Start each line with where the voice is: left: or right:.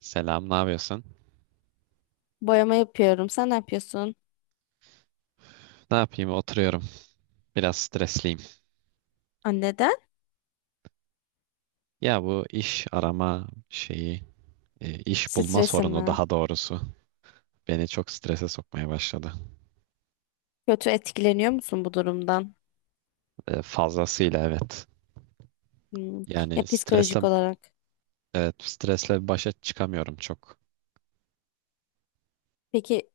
right: Selam, ne yapıyorsun?
left: Boyama yapıyorum. Sen ne yapıyorsun?
right: Ne yapayım? Oturuyorum. Biraz stresliyim.
left: Aa, neden?
right: Ya bu iş arama iş bulma
left: Stresim
right: sorunu
left: mi?
right: daha doğrusu beni çok strese sokmaya başladı.
left: Kötü etkileniyor musun bu durumdan?
right: Fazlasıyla evet.
left: Hmm. Ya
right: Yani stresle
left: psikolojik olarak.
right: Evet, stresle başa çıkamıyorum çok.
left: Peki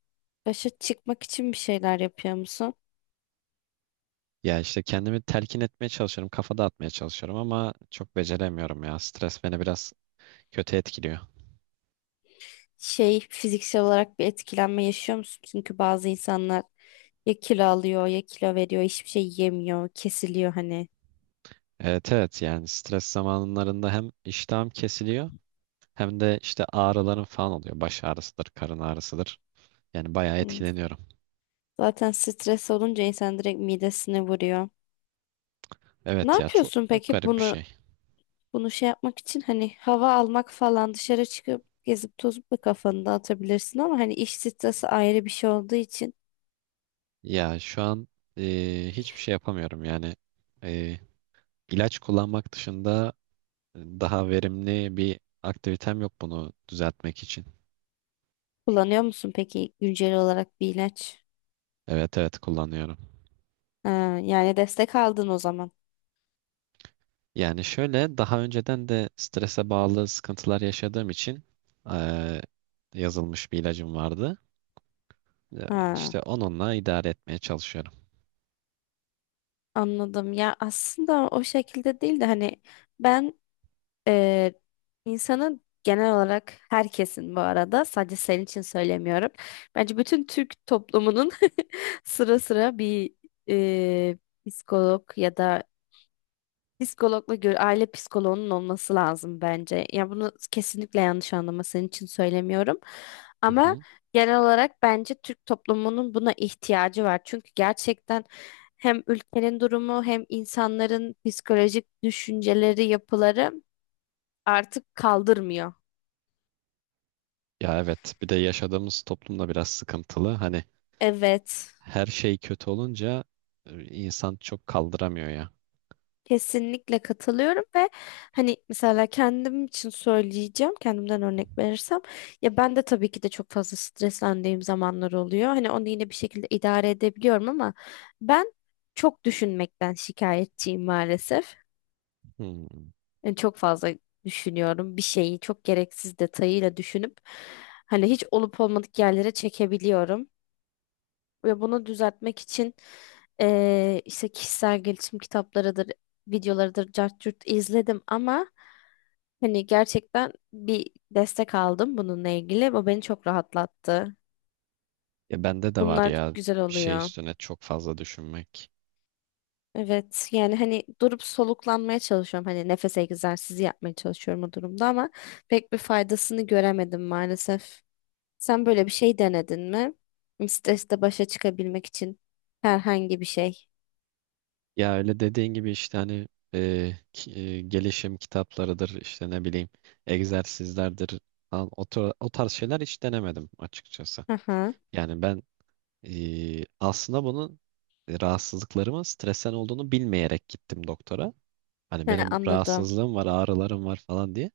left: başa çıkmak için bir şeyler yapıyor musun?
right: Ya işte kendimi telkin etmeye çalışıyorum, kafa dağıtmaya çalışıyorum ama çok beceremiyorum ya. Stres beni biraz kötü etkiliyor.
left: Şey fiziksel olarak bir etkilenme yaşıyor musun? Çünkü bazı insanlar ya kilo alıyor ya kilo veriyor hiçbir şey yemiyor kesiliyor hani.
right: Evet evet, yani stres zamanlarında hem iştahım kesiliyor hem de işte ağrılarım falan oluyor. Baş ağrısıdır, karın ağrısıdır. Yani bayağı
left: Hmm.
right: etkileniyorum.
left: Zaten stres olunca insan direkt midesine vuruyor. Ne
right: Evet ya, çok
left: yapıyorsun
right: çok
left: peki
right: garip bir
left: bunu?
right: şey.
left: Bunu şey yapmak için hani hava almak falan dışarı çıkıp gezip tozup da kafanı dağıtabilirsin ama hani iş stresi ayrı bir şey olduğu için
right: Ya şu an hiçbir şey yapamıyorum yani. E, ilaç kullanmak dışında daha verimli bir aktivitem yok bunu düzeltmek için.
left: kullanıyor musun peki güncel olarak bir ilaç?
right: Evet evet, kullanıyorum.
left: Ha, yani destek aldın o zaman.
right: Yani şöyle, daha önceden de strese bağlı sıkıntılar yaşadığım için e, yazılmış bir ilacım vardı. Ya,
left: Ha,
right: işte onunla idare etmeye çalışıyorum.
left: anladım. Ya aslında o şekilde değil de hani ben e, insanın genel olarak herkesin bu arada sadece senin için söylemiyorum. Bence bütün Türk toplumunun sıra sıra bir e, psikolog ya da psikologla gör, aile psikoloğunun olması lazım bence. Ya bunu kesinlikle yanlış anlama, senin için söylemiyorum.
right: Hı
left: Ama
right: hı.
left: genel olarak bence Türk toplumunun buna ihtiyacı var. Çünkü gerçekten hem ülkenin durumu hem insanların psikolojik düşünceleri, yapıları artık kaldırmıyor.
right: Ya evet, bir de yaşadığımız toplumda biraz sıkıntılı. Hani
left: Evet.
right: her şey kötü olunca insan çok kaldıramıyor ya.
left: Kesinlikle katılıyorum ve hani mesela kendim için söyleyeceğim, kendimden örnek verirsem ya ben de tabii ki de çok fazla streslendiğim zamanlar oluyor. Hani onu yine bir şekilde idare edebiliyorum ama ben çok düşünmekten şikayetçiyim maalesef.
right: Hmm.
left: Yani çok fazla düşünüyorum, bir şeyi çok gereksiz detayıyla düşünüp hani hiç olup olmadık yerlere çekebiliyorum. Ve bunu düzeltmek için işte kişisel gelişim kitaplarıdır, videolarıdır, cart curt izledim ama hani gerçekten bir destek aldım bununla ilgili. Bu beni çok rahatlattı.
right: Ya bende de var
left: Bunlar
right: ya,
left: güzel
right: bir şey
left: oluyor.
right: üstüne çok fazla düşünmek.
left: Evet, yani hani durup soluklanmaya çalışıyorum. Hani nefes egzersizi yapmaya çalışıyorum o durumda ama pek bir faydasını göremedim maalesef. Sen böyle bir şey denedin mi? Stresle başa çıkabilmek için herhangi bir şey.
right: Ya öyle dediğin gibi işte hani, gelişim kitaplarıdır, işte ne bileyim egzersizlerdir falan, o tarz şeyler hiç denemedim açıkçası.
left: Aha,
right: Yani ben aslında rahatsızlıklarımın stresen olduğunu bilmeyerek gittim doktora. Hani
left: he,
right: benim
left: anladım.
right: rahatsızlığım var, ağrılarım var falan diye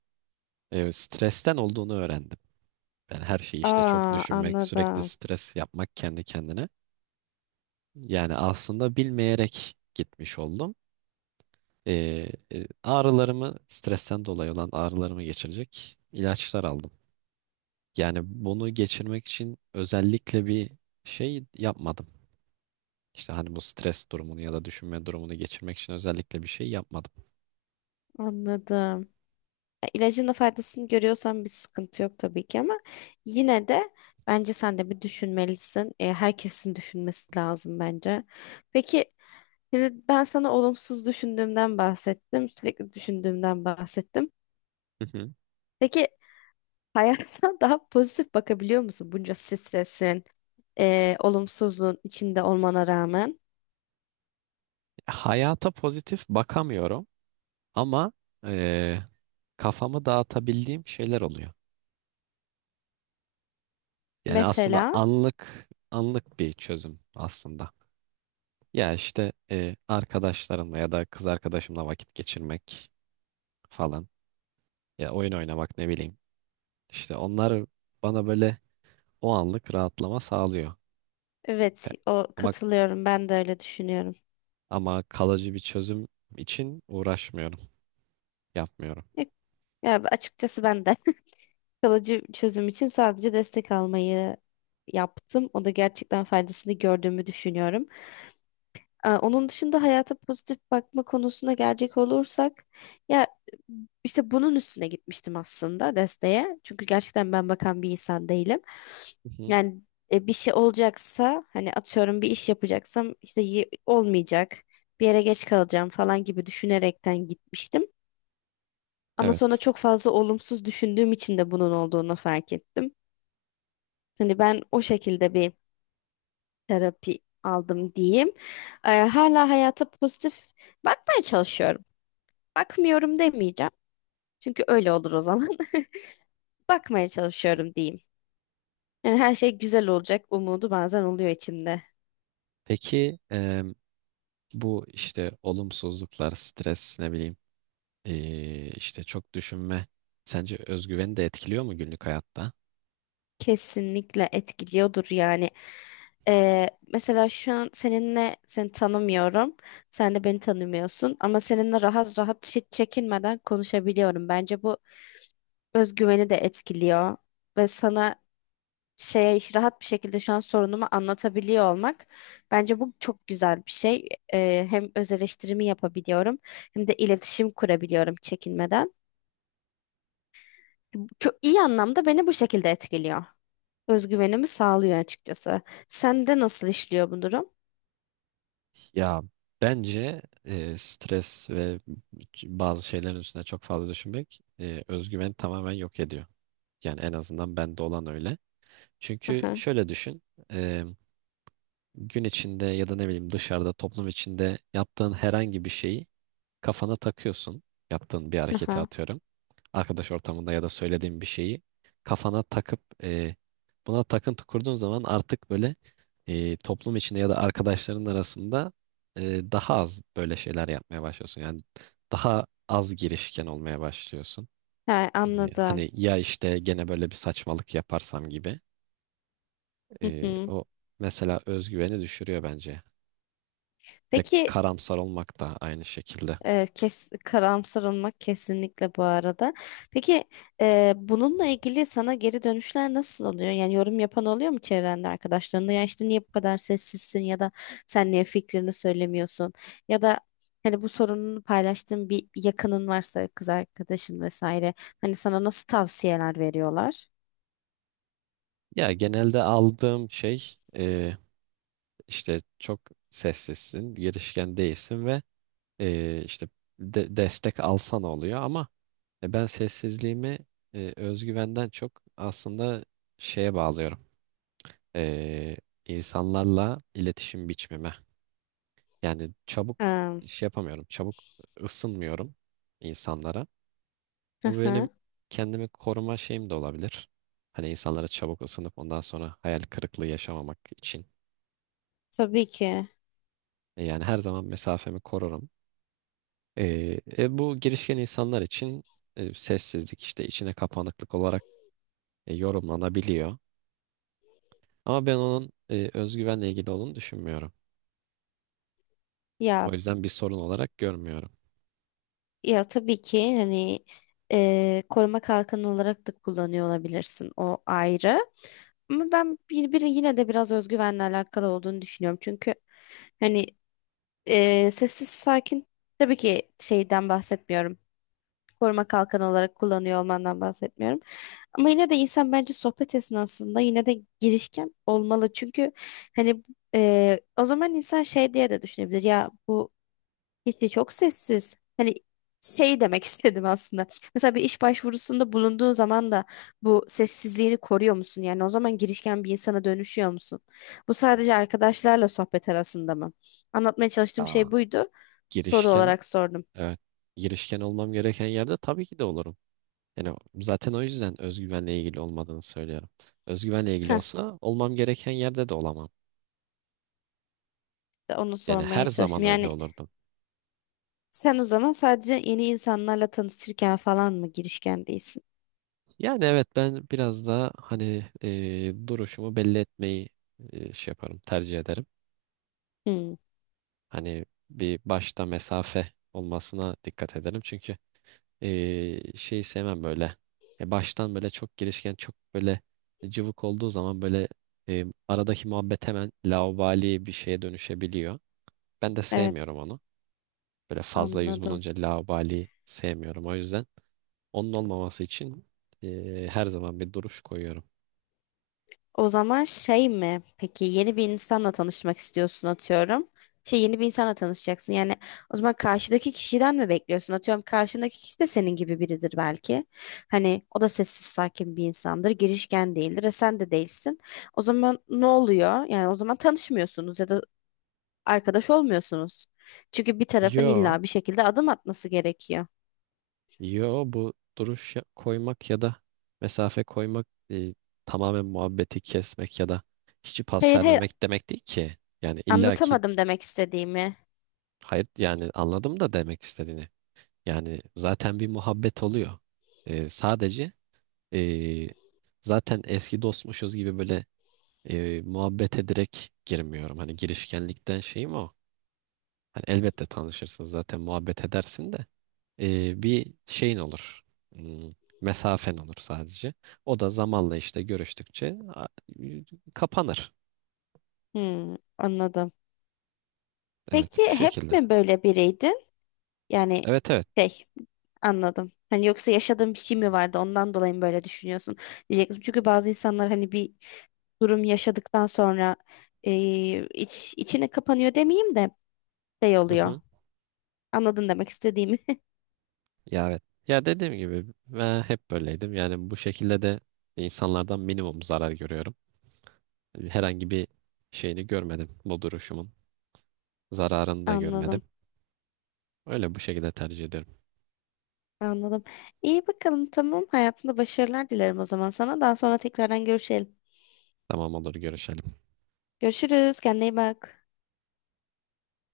right: stresten olduğunu öğrendim. Yani her şeyi işte çok
left: Aa,
right: düşünmek, sürekli
left: anladım.
right: stres yapmak kendi kendine. Yani aslında bilmeyerek gitmiş oldum. Ee, Ağrılarımı, stresten dolayı olan ağrılarımı geçirecek ilaçlar aldım. Yani bunu geçirmek için özellikle bir şey yapmadım. İşte hani bu stres durumunu ya da düşünme durumunu geçirmek için özellikle bir şey yapmadım.
left: Anladım. Ya, İlacın da faydasını görüyorsan bir sıkıntı yok tabii ki ama yine de bence sen de bir düşünmelisin. E, herkesin düşünmesi lazım bence. Peki, şimdi ben sana olumsuz düşündüğümden bahsettim. Sürekli düşündüğümden bahsettim. Peki hayata daha pozitif bakabiliyor musun bunca stresin, olumsuzluğun içinde olmana rağmen?
right: Hayata pozitif bakamıyorum ama eee, kafamı dağıtabildiğim şeyler oluyor. Yani aslında
left: Mesela
right: anlık anlık bir çözüm aslında. Ya işte arkadaşlarımla ya da kız arkadaşımla vakit geçirmek falan. Ya oyun oynamak, ne bileyim. İşte onlar bana böyle o anlık rahatlama sağlıyor. E,
left: evet, o
right: Ama
left: katılıyorum, ben de öyle düşünüyorum.
right: ama kalıcı bir çözüm için uğraşmıyorum, yapmıyorum.
left: Ya açıkçası ben de kalıcı çözüm için sadece destek almayı yaptım. O da gerçekten faydasını gördüğümü düşünüyorum. Onun dışında hayata pozitif bakma konusuna gelecek olursak ya işte bunun üstüne gitmiştim aslında desteğe. Çünkü gerçekten ben bakan bir insan değilim.
right: Hı hı,
left: Yani bir şey olacaksa hani atıyorum bir iş yapacaksam olmayacak, bir yere geç kalacağım falan gibi düşünerekten gitmiştim. Ama sonra
right: evet.
left: çok fazla olumsuz düşündüğüm için de bunun olduğunu fark ettim. Hani ben o şekilde bir terapi aldım diyeyim. Hala hayata pozitif bakmaya çalışıyorum. Bakmıyorum demeyeceğim. Çünkü öyle olur o zaman. Bakmaya çalışıyorum diyeyim. Yani her şey güzel olacak umudu bazen oluyor içimde.
right: Peki, bu işte olumsuzluklar, stres, ne bileyim, işte çok düşünme. Sence özgüveni de etkiliyor mu günlük hayatta?
left: Kesinlikle etkiliyordur yani. Mesela şu an seninle, seni tanımıyorum. Sen de beni tanımıyorsun ama seninle rahat rahat hiç çekinmeden konuşabiliyorum. Bence bu özgüveni de etkiliyor ve sana şeye rahat bir şekilde şu an sorunumu anlatabiliyor olmak bence bu çok güzel bir şey. Hem öz eleştirimi yapabiliyorum hem de iletişim kurabiliyorum çekinmeden. Çok iyi anlamda beni bu şekilde etkiliyor. Özgüvenimi sağlıyor açıkçası. Sende nasıl işliyor bu durum?
right: Ya bence stres ve bazı şeylerin üstüne çok fazla düşünmek özgüveni tamamen yok ediyor. Yani en azından bende olan öyle. Çünkü
left: Aha,
right: şöyle düşün, eee, gün içinde ya da ne bileyim dışarıda, toplum içinde yaptığın herhangi bir şeyi kafana takıyorsun. Yaptığın bir hareketi
left: aha.
right: atıyorum, arkadaş ortamında ya da söylediğin bir şeyi kafana takıp buna takıntı kurduğun zaman artık böyle, toplum içinde ya da arkadaşların arasında daha az böyle şeyler yapmaya başlıyorsun. Yani daha az girişken olmaya başlıyorsun.
left: Ha, anladım.
right: Hani ya, işte gene böyle bir saçmalık yaparsam gibi.
left: Hı
right: E,
left: hı.
right: o mesela özgüveni düşürüyor bence. Bir de
left: Peki.
right: karamsar olmak da aynı şekilde.
left: Evet, karamsar olmak kesinlikle, bu arada. Peki, bununla ilgili sana geri dönüşler nasıl oluyor? Yani yorum yapan oluyor mu çevrende, arkadaşlarında? Ya işte niye bu kadar sessizsin ya da sen niye fikrini söylemiyorsun? Ya da hani bu sorununu paylaştığın bir yakının varsa, kız arkadaşın vesaire. Hani sana nasıl tavsiyeler veriyorlar?
right: Ya genelde aldığım şey işte çok sessizsin, girişken değilsin ve e, işte de- destek alsan oluyor, ama ben sessizliğimi özgüvenden çok aslında şeye bağlıyorum. E, insanlarla iletişim biçmeme. Yani çabuk
left: Ee,
right: iş yapamıyorum, çabuk ısınmıyorum insanlara.
left: Hı
right: Bu benim
left: hı.
right: kendimi koruma şeyim de olabilir. Hani insanlara çabuk ısınıp ondan sonra hayal kırıklığı yaşamamak için.
left: Tabii ki.
right: Yani her zaman mesafemi korurum. Bu girişken insanlar için sessizlik, işte içine kapanıklık olarak yorumlanabiliyor. Ama ben onun özgüvenle ilgili olduğunu düşünmüyorum. O
left: Ya,
right: yüzden bir sorun olarak görmüyorum.
left: ya tabii ki hani koruma kalkanı olarak da kullanıyor olabilirsin, o ayrı. Ama ben bir yine de biraz özgüvenle alakalı olduğunu düşünüyorum. Çünkü hani sessiz sakin, tabii ki şeyden bahsetmiyorum. Koruma kalkanı olarak kullanıyor olmandan bahsetmiyorum. Ama yine de insan bence sohbet esnasında yine de girişken olmalı. Çünkü hani o zaman insan şey diye de düşünebilir. Ya bu hiçbir, çok sessiz. Hani şey demek istedim aslında. Mesela bir iş başvurusunda bulunduğun zaman da bu sessizliğini koruyor musun? Yani o zaman girişken bir insana dönüşüyor musun? Bu sadece arkadaşlarla sohbet arasında mı? Anlatmaya çalıştığım
right: Aa,
left: şey buydu. Soru
right: girişken,
left: olarak sordum.
right: evet, girişken olmam gereken yerde tabii ki de olurum. Yani zaten o yüzden özgüvenle ilgili olmadığını söylüyorum. Özgüvenle ilgili
left: Heh,
right: olsa olmam gereken yerde de olamam.
left: de onu
right: Yani her
left: sormaya
right: zaman
left: çalıştım.
right: öyle
left: Yani
right: olurdum.
left: sen o zaman sadece yeni insanlarla tanışırken falan mı girişken değilsin?
right: Yani evet, ben biraz daha hani duruşumu belli etmeyi şey yaparım, tercih ederim.
left: Hmm,
right: Hani bir başta mesafe olmasına dikkat ederim. Çünkü şeyi sevmem böyle. Baştan böyle çok girişken, çok böyle cıvık olduğu zaman böyle aradaki muhabbet hemen laubali bir şeye dönüşebiliyor. Ben de
left: evet,
right: sevmiyorum onu. Böyle fazla yüz
left: anladım.
right: bulunca laubali sevmiyorum. O yüzden onun olmaması için her zaman bir duruş koyuyorum.
left: O zaman şey mi? Peki yeni bir insanla tanışmak istiyorsun, atıyorum. Şey, yeni bir insanla tanışacaksın. Yani o zaman karşıdaki kişiden mi bekliyorsun? Atıyorum karşındaki kişi de senin gibi biridir belki. Hani o da sessiz sakin bir insandır. Girişken değildir. E sen de değilsin. O zaman ne oluyor? Yani o zaman tanışmıyorsunuz ya da arkadaş olmuyorsunuz. Çünkü bir tarafın
right: Yo.
left: illa bir şekilde adım atması gerekiyor.
right: Yo, koymak ya da mesafe koymak tamamen muhabbeti kesmek ya da hiç pas
left: Hayır,
right: vermemek demek değil ki. Yani illaki,
left: anlatamadım demek istediğimi.
right: hayır, yani anladım da demek istediğini. Yani zaten bir muhabbet oluyor. Sadece e, zaten eski dostmuşuz gibi böyle muhabbete direkt girmiyorum. Hani girişkenlikten şeyim o. Hani elbette tanışırsın, zaten muhabbet edersin de, bir şeyin olur. Hmm, mesafen olur sadece. O da zamanla, işte görüştükçe kapanır.
left: Hmm, anladım. Peki
right: Evet, bu
left: hep
right: şekilde.
left: mi böyle biriydi? Yani
right: Evet evet.
left: şey, anladım. Hani yoksa yaşadığın bir şey mi vardı, ondan dolayı mı böyle düşünüyorsun diyecektim. Çünkü bazı insanlar hani bir durum yaşadıktan sonra içine kapanıyor demeyeyim de şey
right: Hı
left: oluyor.
right: hı.
left: Anladın demek istediğimi.
right: Ya evet. Ya dediğim gibi, ben hep böyleydim. Yani bu şekilde de insanlardan minimum zarar görüyorum. Herhangi bir şeyini görmedim. Bu duruşumun zararını da
left: Anladım.
right: görmedim. Öyle, bu şekilde tercih ederim.
left: Anladım. İyi bakalım, tamam. Hayatında başarılar dilerim o zaman sana. Daha sonra tekrardan görüşelim.
right: Tamam, olur, görüşelim.
left: Görüşürüz. Kendine iyi bak.